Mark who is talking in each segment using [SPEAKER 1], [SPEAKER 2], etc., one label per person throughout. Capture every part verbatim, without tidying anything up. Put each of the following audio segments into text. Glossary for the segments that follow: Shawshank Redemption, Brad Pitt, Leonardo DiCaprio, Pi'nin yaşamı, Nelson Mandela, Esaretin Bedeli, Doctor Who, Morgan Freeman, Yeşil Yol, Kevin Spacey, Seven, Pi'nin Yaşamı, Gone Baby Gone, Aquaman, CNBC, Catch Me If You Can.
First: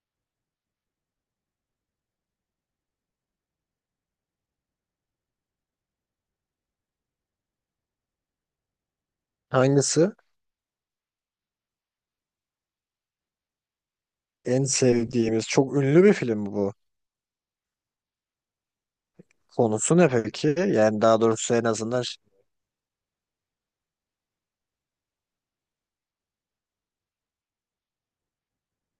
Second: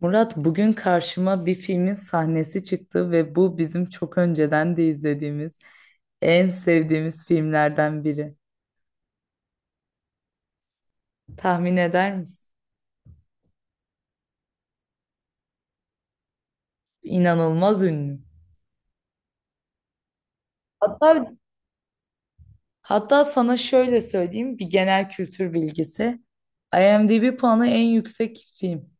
[SPEAKER 1] Murat bugün karşıma bir filmin sahnesi çıktı ve bu bizim çok önceden de izlediğimiz en sevdiğimiz filmlerden biri.
[SPEAKER 2] Hangisi?
[SPEAKER 1] Tahmin eder misin?
[SPEAKER 2] En sevdiğimiz. Çok ünlü bir film bu.
[SPEAKER 1] İnanılmaz ünlü.
[SPEAKER 2] Konusu ne peki? Yani daha
[SPEAKER 1] Hatta
[SPEAKER 2] doğrusu en azından ş-
[SPEAKER 1] hatta sana şöyle söyleyeyim, bir genel kültür bilgisi. I M D B puanı en yüksek film.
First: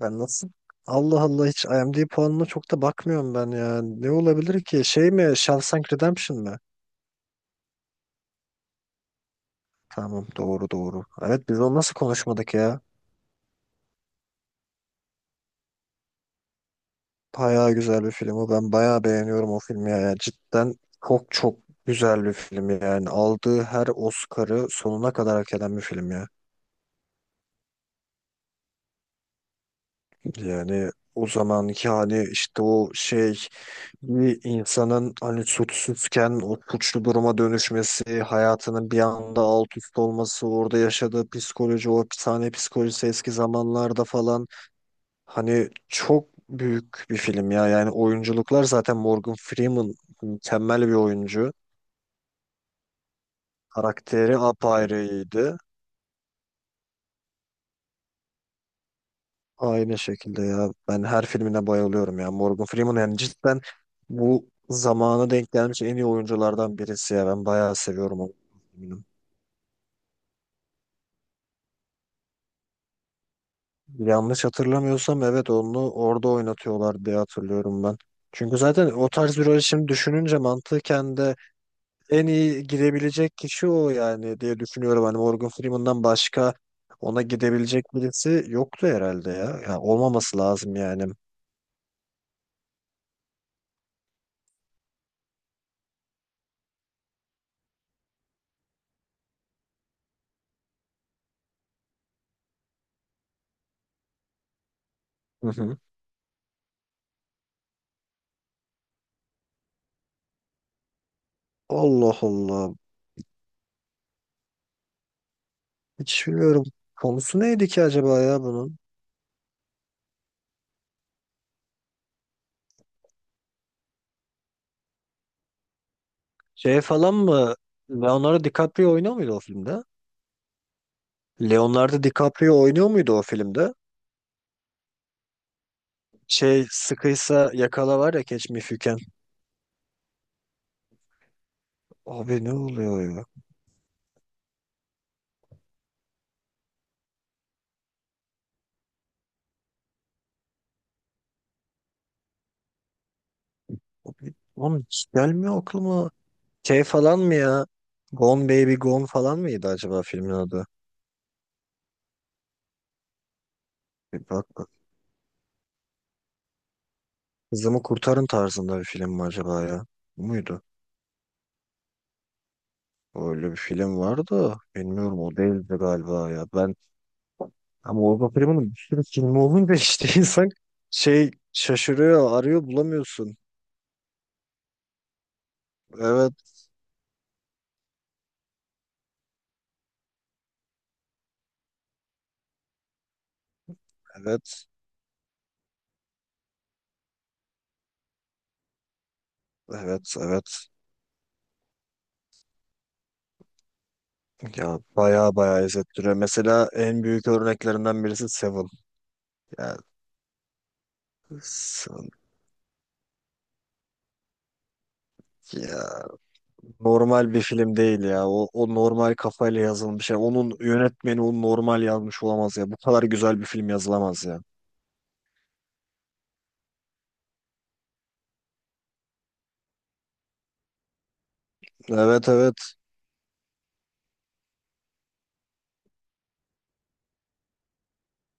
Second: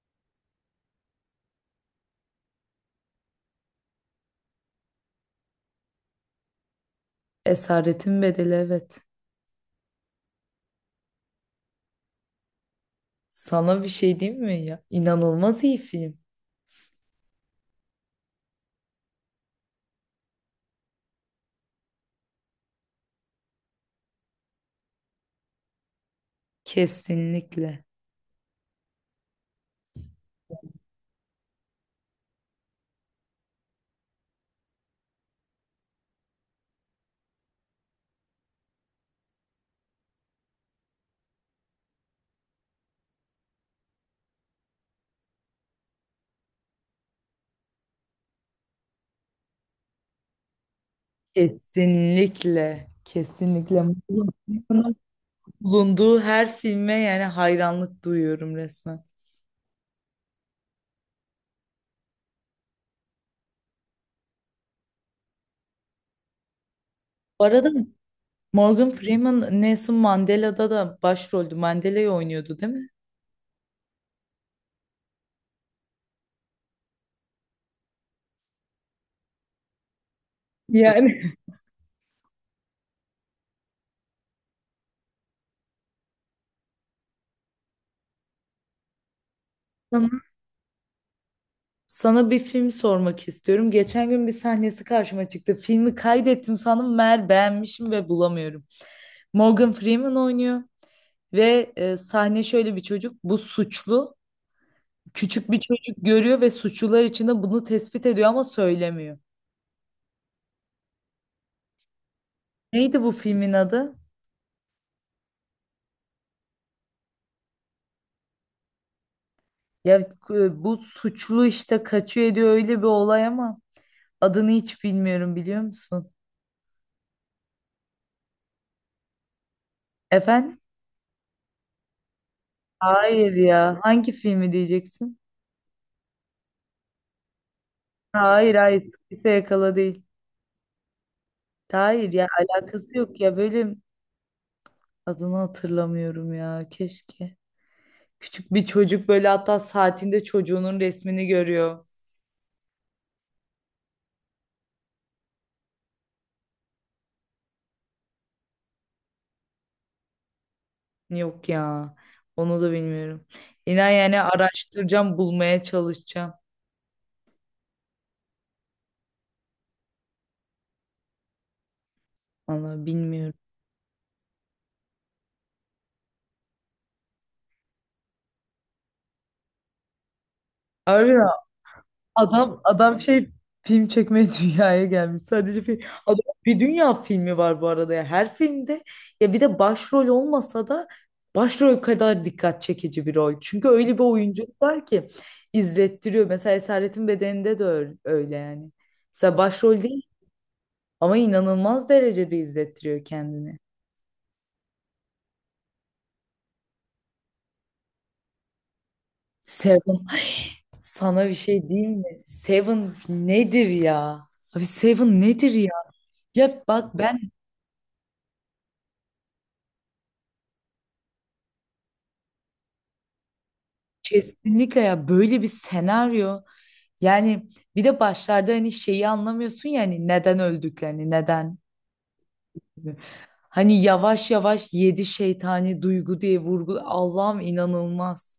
[SPEAKER 2] ben nasıl? Allah Allah hiç IMDb puanına çok da bakmıyorum ben ya. Ne olabilir ki? Şey mi? Shawshank Redemption mi?
[SPEAKER 1] Esaretin Bedeli, evet.
[SPEAKER 2] Tamam doğru doğru. Evet biz onu nasıl konuşmadık ya?
[SPEAKER 1] Sana bir şey diyeyim mi ya? İnanılmaz iyi film.
[SPEAKER 2] Bayağı güzel bir film o. Ben bayağı beğeniyorum o filmi ya. Yani cidden çok çok güzel bir film yani. Aldığı her Oscar'ı sonuna kadar hak eden bir film ya.
[SPEAKER 1] Kesinlikle.
[SPEAKER 2] Yani o zamanki hani işte o şey bir insanın hani suçsuzken o suçlu duruma dönüşmesi, hayatının bir anda alt üst olması, orada yaşadığı psikoloji, o hapishane psikolojisi eski zamanlarda falan hani çok büyük bir film ya. Yani oyunculuklar zaten Morgan Freeman mükemmel bir oyuncu.
[SPEAKER 1] Kesinlikle. Kesinlikle.
[SPEAKER 2] Karakteri apayrıydı.
[SPEAKER 1] Bulunduğu her filme yani hayranlık duyuyorum resmen.
[SPEAKER 2] Aynı şekilde ya. Ben her filmine bayılıyorum ya. Morgan Freeman yani cidden bu zamanı denk gelmiş en iyi oyunculardan birisi ya.
[SPEAKER 1] Bu
[SPEAKER 2] Ben
[SPEAKER 1] arada
[SPEAKER 2] bayağı seviyorum onu.
[SPEAKER 1] Morgan Freeman Nelson Mandela'da da başroldü. Mandela'yı oynuyordu değil mi?
[SPEAKER 2] Yanlış hatırlamıyorsam evet onu orada oynatıyorlar diye hatırlıyorum ben. Çünkü zaten o tarz bir rol şimdi düşününce mantıken
[SPEAKER 1] Yani
[SPEAKER 2] de en iyi gidebilecek kişi o yani diye düşünüyorum. Hani Morgan Freeman'dan başka ona gidebilecek birisi yoktu herhalde ya. Yani
[SPEAKER 1] sana,
[SPEAKER 2] olmaması lazım yani.
[SPEAKER 1] sana bir film sormak istiyorum. Geçen gün bir sahnesi karşıma çıktı. Filmi kaydettim sandım, meğer beğenmişim ve bulamıyorum. Morgan Freeman oynuyor ve e, sahne şöyle, bir çocuk, bu suçlu.
[SPEAKER 2] Hı
[SPEAKER 1] Küçük bir
[SPEAKER 2] hı.
[SPEAKER 1] çocuk görüyor ve suçlular içinde bunu tespit ediyor ama söylemiyor.
[SPEAKER 2] Allah Allah.
[SPEAKER 1] Neydi bu filmin adı?
[SPEAKER 2] Hiç bilmiyorum. Konusu neydi ki acaba ya bunun?
[SPEAKER 1] Ya e, bu suçlu işte, kaçıyor ediyor, öyle bir olay ama adını hiç bilmiyorum, biliyor musun?
[SPEAKER 2] Şey falan mı? Leonardo DiCaprio oynuyor muydu o filmde?
[SPEAKER 1] Efendim?
[SPEAKER 2] Leonardo DiCaprio oynuyor muydu o
[SPEAKER 1] Hayır
[SPEAKER 2] filmde?
[SPEAKER 1] ya. Hangi filmi diyeceksin?
[SPEAKER 2] Şey sıkıysa yakala var ya, Catch
[SPEAKER 1] Hayır,
[SPEAKER 2] Me If You
[SPEAKER 1] hayır.
[SPEAKER 2] Can.
[SPEAKER 1] Kimse yakala değil. Hayır ya,
[SPEAKER 2] Abi ne
[SPEAKER 1] alakası
[SPEAKER 2] oluyor
[SPEAKER 1] yok
[SPEAKER 2] ya?
[SPEAKER 1] ya, böyle adını hatırlamıyorum ya, keşke. Küçük bir çocuk böyle, hatta saatinde çocuğunun resmini görüyor.
[SPEAKER 2] Abi, oğlum hiç gelmiyor aklıma. Şey falan mı ya? Gone Baby Gone falan mıydı acaba filmin adı?
[SPEAKER 1] Yok ya, onu da bilmiyorum. İnan yani,
[SPEAKER 2] Bir bak bak.
[SPEAKER 1] araştıracağım, bulmaya çalışacağım.
[SPEAKER 2] Kızımı Kurtarın tarzında bir film mi acaba ya? Bu muydu?
[SPEAKER 1] Vallahi bilmiyorum.
[SPEAKER 2] Öyle bir film vardı. Bilmiyorum o değildi galiba ya. Ben ama Orga Prime'nin bir sürü filmi olunca işte insan
[SPEAKER 1] Harbi mi?
[SPEAKER 2] şey şaşırıyor,
[SPEAKER 1] Adam
[SPEAKER 2] arıyor
[SPEAKER 1] adam şey,
[SPEAKER 2] bulamıyorsun.
[SPEAKER 1] film çekmeye dünyaya gelmiş. Sadece film. Adam,
[SPEAKER 2] Evet,
[SPEAKER 1] bir dünya filmi var bu arada ya. Her filmde ya bir de başrol olmasa da başrol kadar dikkat çekici bir rol. Çünkü öyle bir oyunculuk
[SPEAKER 2] evet,
[SPEAKER 1] var ki izlettiriyor. Mesela Esaretin Bedeni'nde de öyle, öyle yani. Mesela başrol değil
[SPEAKER 2] evet, evet.
[SPEAKER 1] ama inanılmaz derecede izlettiriyor kendini.
[SPEAKER 2] Ya baya baya izlettiriyor. Mesela en büyük örneklerinden birisi Seven. Ya
[SPEAKER 1] Seven. Sana bir şey diyeyim
[SPEAKER 2] Seven
[SPEAKER 1] mi? Seven nedir ya? Abi Seven nedir ya?
[SPEAKER 2] ya.
[SPEAKER 1] Ya bak ben,
[SPEAKER 2] Normal bir film değil ya. O, o normal kafayla yazılmış ya. Onun yönetmeni onu normal yazmış olamaz ya. Bu kadar güzel bir film yazılamaz ya.
[SPEAKER 1] kesinlikle ya, böyle bir senaryo yani. Bir de başlarda hani şeyi anlamıyorsun yani, neden öldüklerini, neden,
[SPEAKER 2] Evet evet.
[SPEAKER 1] hani yavaş yavaş yedi şeytani duygu diye vurgul... Allah'ım, inanılmaz.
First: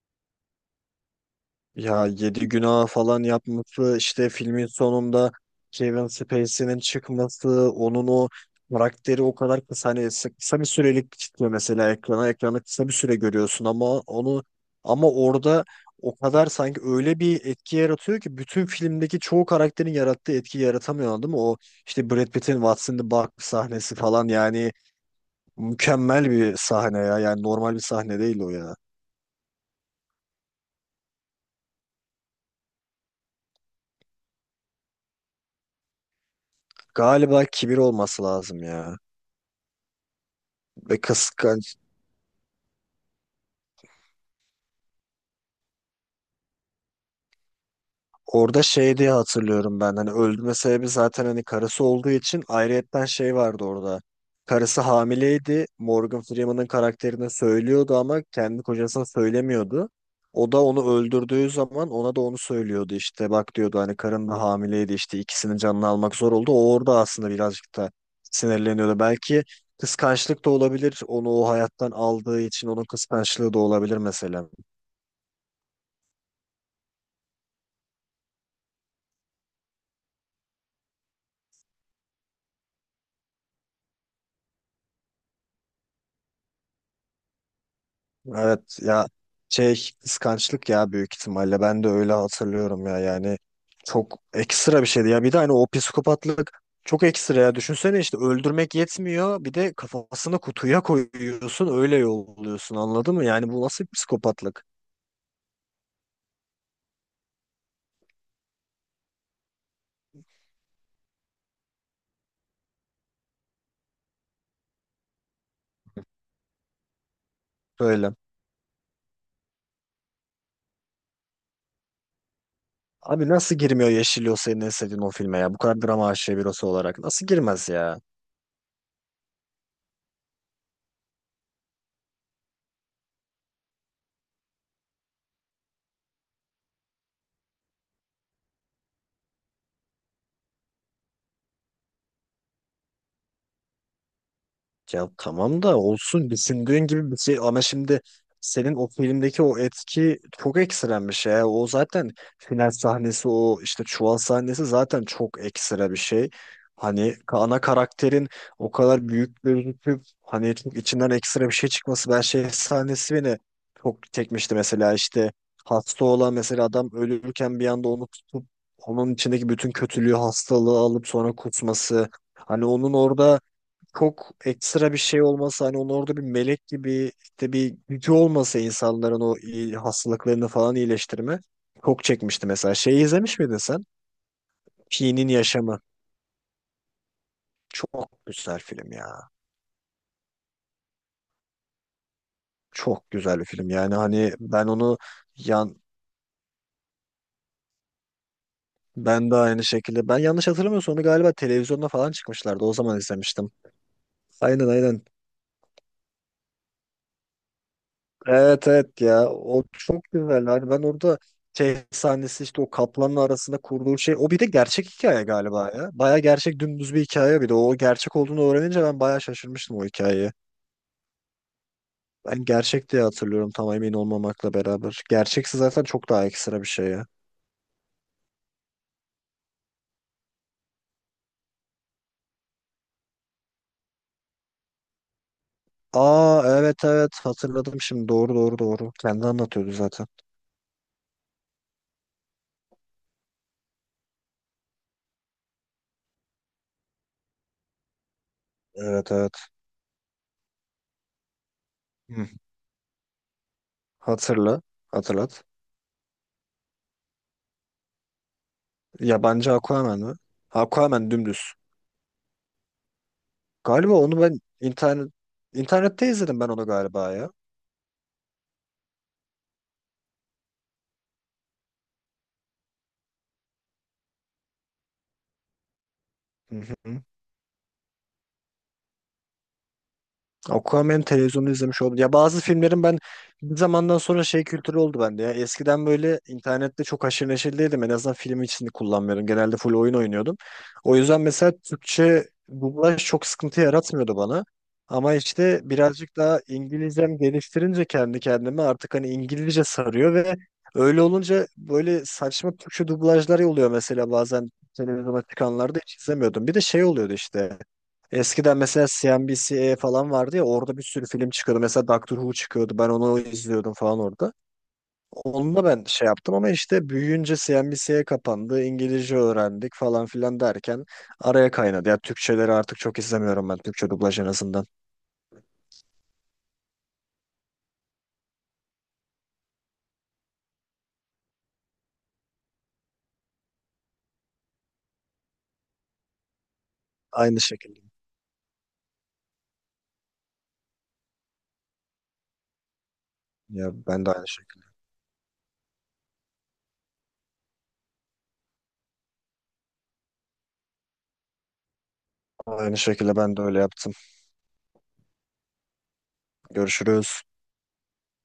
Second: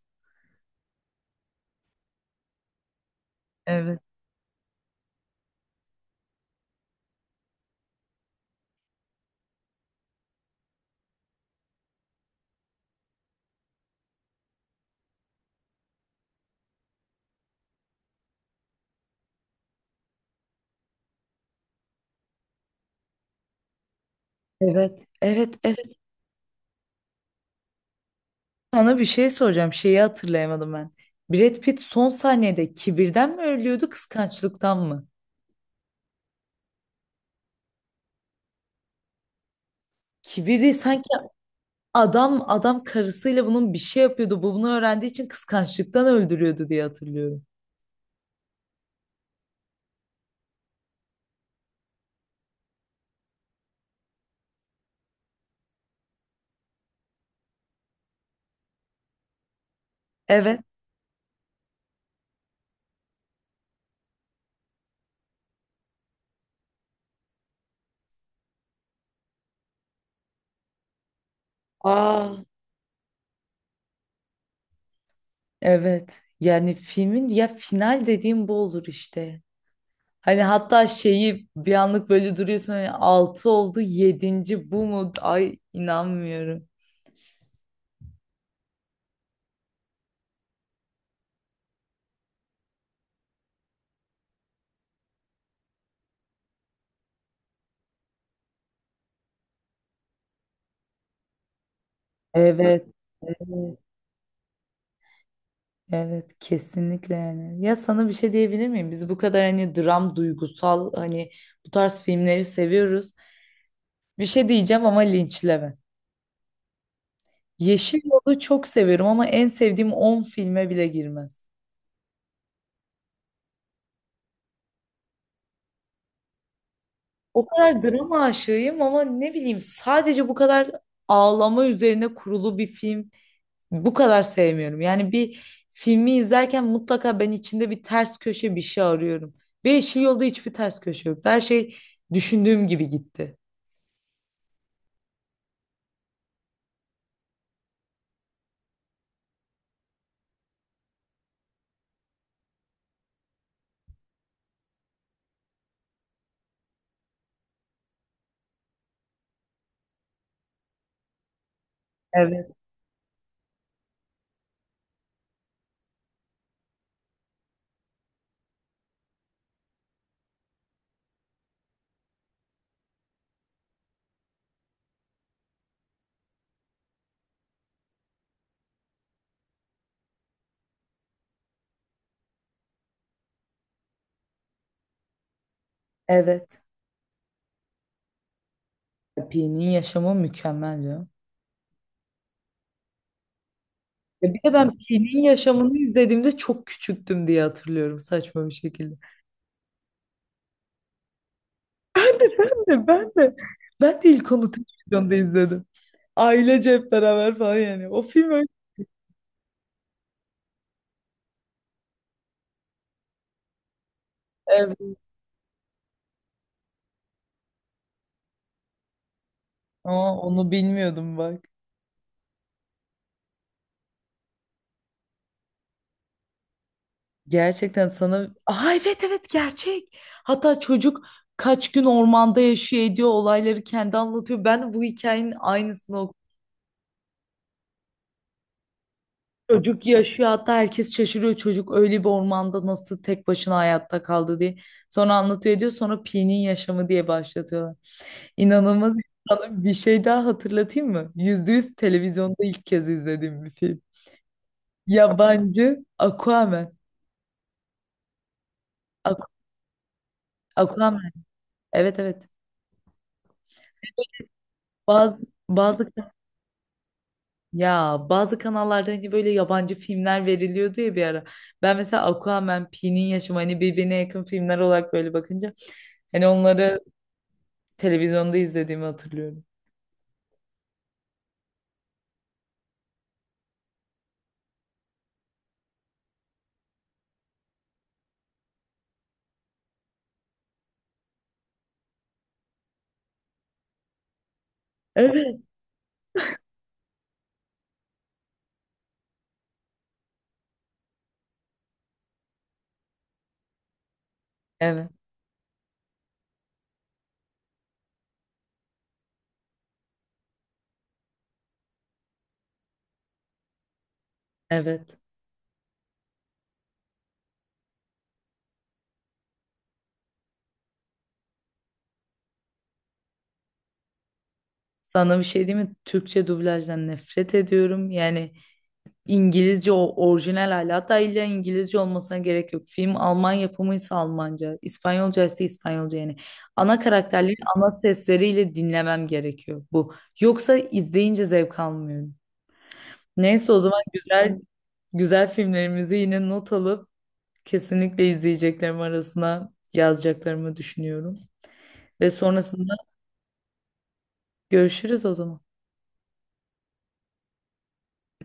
[SPEAKER 2] Ya yedi günah falan yapması
[SPEAKER 1] Evet.
[SPEAKER 2] işte filmin sonunda Kevin Spacey'nin çıkması, onun o karakteri o kadar kısa, hani s- kısa bir sürelik çıkıyor mesela ekrana, ekrana kısa bir süre görüyorsun ama onu, ama orada o kadar sanki öyle bir etki yaratıyor ki bütün filmdeki çoğu karakterin yarattığı etki yaratamıyor değil mi? O işte Brad Pitt'in What's in the Box sahnesi falan yani
[SPEAKER 1] Evet. Evet, evet,
[SPEAKER 2] mükemmel bir sahne ya, yani normal bir sahne değil o ya.
[SPEAKER 1] sana bir şey soracağım, şeyi hatırlayamadım ben. Brad Pitt son saniyede kibirden mi ölüyordu, kıskançlıktan mı?
[SPEAKER 2] Galiba kibir olması lazım ya,
[SPEAKER 1] Kibir değil
[SPEAKER 2] ve
[SPEAKER 1] sanki,
[SPEAKER 2] kıskanç.
[SPEAKER 1] adam adam karısıyla bunun bir şey yapıyordu, bu bunu öğrendiği için kıskançlıktan öldürüyordu diye hatırlıyorum.
[SPEAKER 2] Orada şey diye hatırlıyorum ben, hani öldürme sebebi zaten hani karısı olduğu için, ayrıyetten şey vardı orada. Karısı hamileydi. Morgan Freeman'ın karakterine söylüyordu ama kendi kocasına söylemiyordu. O
[SPEAKER 1] Evet.
[SPEAKER 2] da onu öldürdüğü zaman ona da onu söylüyordu, işte bak diyordu, hani karın da hamileydi, işte ikisinin canını almak zor oldu. O orada aslında birazcık da sinirleniyordu. Belki kıskançlık da olabilir, onu o hayattan
[SPEAKER 1] Aa,
[SPEAKER 2] aldığı için onun kıskançlığı da olabilir mesela.
[SPEAKER 1] evet. Yani filmin ya final dediğim bu olur işte. Hani hatta şeyi bir anlık böyle duruyorsun, hani altı oldu, yedinci bu mu? Ay, inanmıyorum.
[SPEAKER 2] Evet ya, şey kıskançlık ya, büyük ihtimalle ben de öyle hatırlıyorum ya. Yani çok ekstra bir şeydi ya, bir de hani o psikopatlık çok ekstra ya, düşünsene işte öldürmek yetmiyor, bir de kafasını kutuya koyuyorsun öyle yolluyorsun,
[SPEAKER 1] Evet.
[SPEAKER 2] anladın mı yani, bu
[SPEAKER 1] Evet.
[SPEAKER 2] nasıl bir psikopatlık
[SPEAKER 1] Evet, kesinlikle yani. Ya sana bir şey diyebilir miyim? Biz bu kadar hani dram, duygusal, hani bu tarz filmleri seviyoruz. Bir şey diyeceğim ama linçleme. Yeşil
[SPEAKER 2] böyle.
[SPEAKER 1] Yol'u çok seviyorum ama en sevdiğim on filme bile girmez.
[SPEAKER 2] Abi nasıl girmiyor Yeşil Yol senin en sevdiğin o filme ya, bu kadar drama aşığı birisi olarak nasıl
[SPEAKER 1] O
[SPEAKER 2] girmez
[SPEAKER 1] kadar
[SPEAKER 2] ya.
[SPEAKER 1] drama aşığıyım ama ne bileyim, sadece bu kadar ağlama üzerine kurulu bir film bu kadar sevmiyorum. Yani bir filmi izlerken mutlaka ben içinde bir ters köşe, bir şey arıyorum. Ve Yeşil Yolda hiçbir ters köşe yoktu. Her şey düşündüğüm gibi gitti.
[SPEAKER 2] Ya tamam da, olsun düşündüğün gibi bir şey, ama şimdi senin o filmdeki o etki çok ekstrem bir şey ya. O zaten final sahnesi, o işte çuval sahnesi zaten çok ekstra bir şey. Hani ana karakterin o kadar büyük gözüküp hani çok içinden ekstra bir şey çıkması, ben şey
[SPEAKER 1] Evet.
[SPEAKER 2] sahnesi beni çok çekmişti mesela, işte hasta olan mesela adam ölürken bir anda onu tutup onun içindeki bütün kötülüğü, hastalığı alıp sonra kusması. Hani onun orada çok ekstra bir şey olmasa, hani onun orada bir melek gibi işte bir gücü olmasa insanların o iyi- hastalıklarını falan iyileştirme, çok çekmişti mesela. Şeyi izlemiş miydin sen? Pi'nin Yaşamı.
[SPEAKER 1] Evet.
[SPEAKER 2] Çok güzel film ya.
[SPEAKER 1] Pi'nin yaşamı mükemmel, canım.
[SPEAKER 2] Çok güzel bir film. Yani
[SPEAKER 1] Ya
[SPEAKER 2] hani
[SPEAKER 1] bir de
[SPEAKER 2] ben
[SPEAKER 1] ben
[SPEAKER 2] onu,
[SPEAKER 1] Pi'nin yaşamını
[SPEAKER 2] yan
[SPEAKER 1] izlediğimde çok küçüktüm diye hatırlıyorum, saçma bir şekilde.
[SPEAKER 2] ben de aynı şekilde, ben yanlış hatırlamıyorsam onu galiba televizyonda falan çıkmışlardı. O
[SPEAKER 1] Ben de
[SPEAKER 2] zaman
[SPEAKER 1] ben de
[SPEAKER 2] izlemiştim.
[SPEAKER 1] ben de ilk onu
[SPEAKER 2] Aynen aynen.
[SPEAKER 1] televizyonda izledim. Ailece hep beraber falan yani. O film öyle.
[SPEAKER 2] Evet evet ya, o çok güzel, hani ben orada şey sahnesi, işte o kaplanla arasında kurduğu şey, o bir de
[SPEAKER 1] Evet.
[SPEAKER 2] gerçek hikaye galiba ya, baya gerçek dümdüz bir hikaye, bir de o gerçek olduğunu öğrenince ben baya şaşırmıştım o
[SPEAKER 1] Aa,
[SPEAKER 2] hikayeyi.
[SPEAKER 1] onu bilmiyordum bak.
[SPEAKER 2] Ben gerçek diye hatırlıyorum, tam emin olmamakla beraber, gerçekse zaten çok daha ekstra bir şey ya.
[SPEAKER 1] Gerçekten sana... Aa, evet evet, gerçek. Hatta çocuk kaç gün ormanda yaşıyor ediyor, olayları kendi anlatıyor. Ben bu hikayenin aynısını...
[SPEAKER 2] Aa evet evet, hatırladım şimdi, doğru doğru doğru, kendi anlatıyordu
[SPEAKER 1] Çocuk
[SPEAKER 2] zaten.
[SPEAKER 1] yaşıyor, hatta herkes şaşırıyor çocuk öyle bir ormanda nasıl tek başına hayatta kaldı diye. Sonra anlatıyor ediyor, sonra Pi'nin yaşamı diye başlatıyorlar. İnanılmaz.
[SPEAKER 2] Evet evet.
[SPEAKER 1] Sana bir şey daha hatırlatayım mı? Yüzde yüz
[SPEAKER 2] Hı.
[SPEAKER 1] televizyonda ilk kez izlediğim bir film.
[SPEAKER 2] hatırla Hatırlat.
[SPEAKER 1] Yabancı Aquaman. Aqu-
[SPEAKER 2] Yabancı Aquaman mı?
[SPEAKER 1] Aquaman.
[SPEAKER 2] Aquaman dümdüz.
[SPEAKER 1] Evet, evet.
[SPEAKER 2] Galiba onu ben internet
[SPEAKER 1] Bazı bazı
[SPEAKER 2] internette izledim ben, onu galiba ya.
[SPEAKER 1] ya, bazı kanallarda hani böyle yabancı filmler veriliyordu ya bir ara. Ben mesela Aquaman, Pi'nin yaşamı hani birbirine yakın filmler olarak böyle bakınca, hani
[SPEAKER 2] Hı
[SPEAKER 1] onları
[SPEAKER 2] hı.
[SPEAKER 1] televizyonda izlediğimi hatırlıyorum.
[SPEAKER 2] Aquaman televizyonu izlemiş oldum. Ya bazı filmlerin ben bir zamandan sonra şey kültürü oldu bende ya. Eskiden böyle internette çok haşır neşir değildim. En azından film için kullanmıyorum. Genelde full oyun oynuyordum. O yüzden mesela Türkçe dublaj çok sıkıntı yaratmıyordu bana. Ama
[SPEAKER 1] Evet.
[SPEAKER 2] işte birazcık daha İngilizcem geliştirince kendi kendime artık hani İngilizce sarıyor ve öyle olunca böyle saçma Türkçe dublajlar oluyor mesela, bazen
[SPEAKER 1] Evet.
[SPEAKER 2] televizyona çıkanlarda hiç izlemiyordum. Bir de şey oluyordu işte. Eskiden mesela C N B C'ye falan vardı ya, orada bir sürü film çıkıyordu. Mesela Doctor Who çıkıyordu. Ben onu izliyordum falan orada.
[SPEAKER 1] Evet.
[SPEAKER 2] Onunla ben şey yaptım, ama işte büyüyünce C N B C'ye kapandı, İngilizce öğrendik falan filan derken araya kaynadı. Ya Türkçeleri artık çok izlemiyorum ben. Türkçe dublaj en azından.
[SPEAKER 1] Sana bir şey diyeyim mi? Türkçe dublajdan nefret ediyorum. Yani İngilizce, o orijinal hali. Hatta illa İngilizce olmasına gerek yok. Film Alman yapımıysa Almanca, İspanyolca ise İspanyolca yani. Ana karakterleri
[SPEAKER 2] Aynı
[SPEAKER 1] ana
[SPEAKER 2] şekilde.
[SPEAKER 1] sesleriyle dinlemem gerekiyor bu. Yoksa izleyince zevk almıyorum. Neyse, o
[SPEAKER 2] Ya
[SPEAKER 1] zaman
[SPEAKER 2] ben de aynı
[SPEAKER 1] güzel
[SPEAKER 2] şekilde.
[SPEAKER 1] güzel filmlerimizi yine not alıp kesinlikle izleyeceklerim arasına yazacaklarımı düşünüyorum. Ve sonrasında
[SPEAKER 2] Aynı şekilde ben de öyle yaptım.
[SPEAKER 1] görüşürüz o zaman.
[SPEAKER 2] Görüşürüz.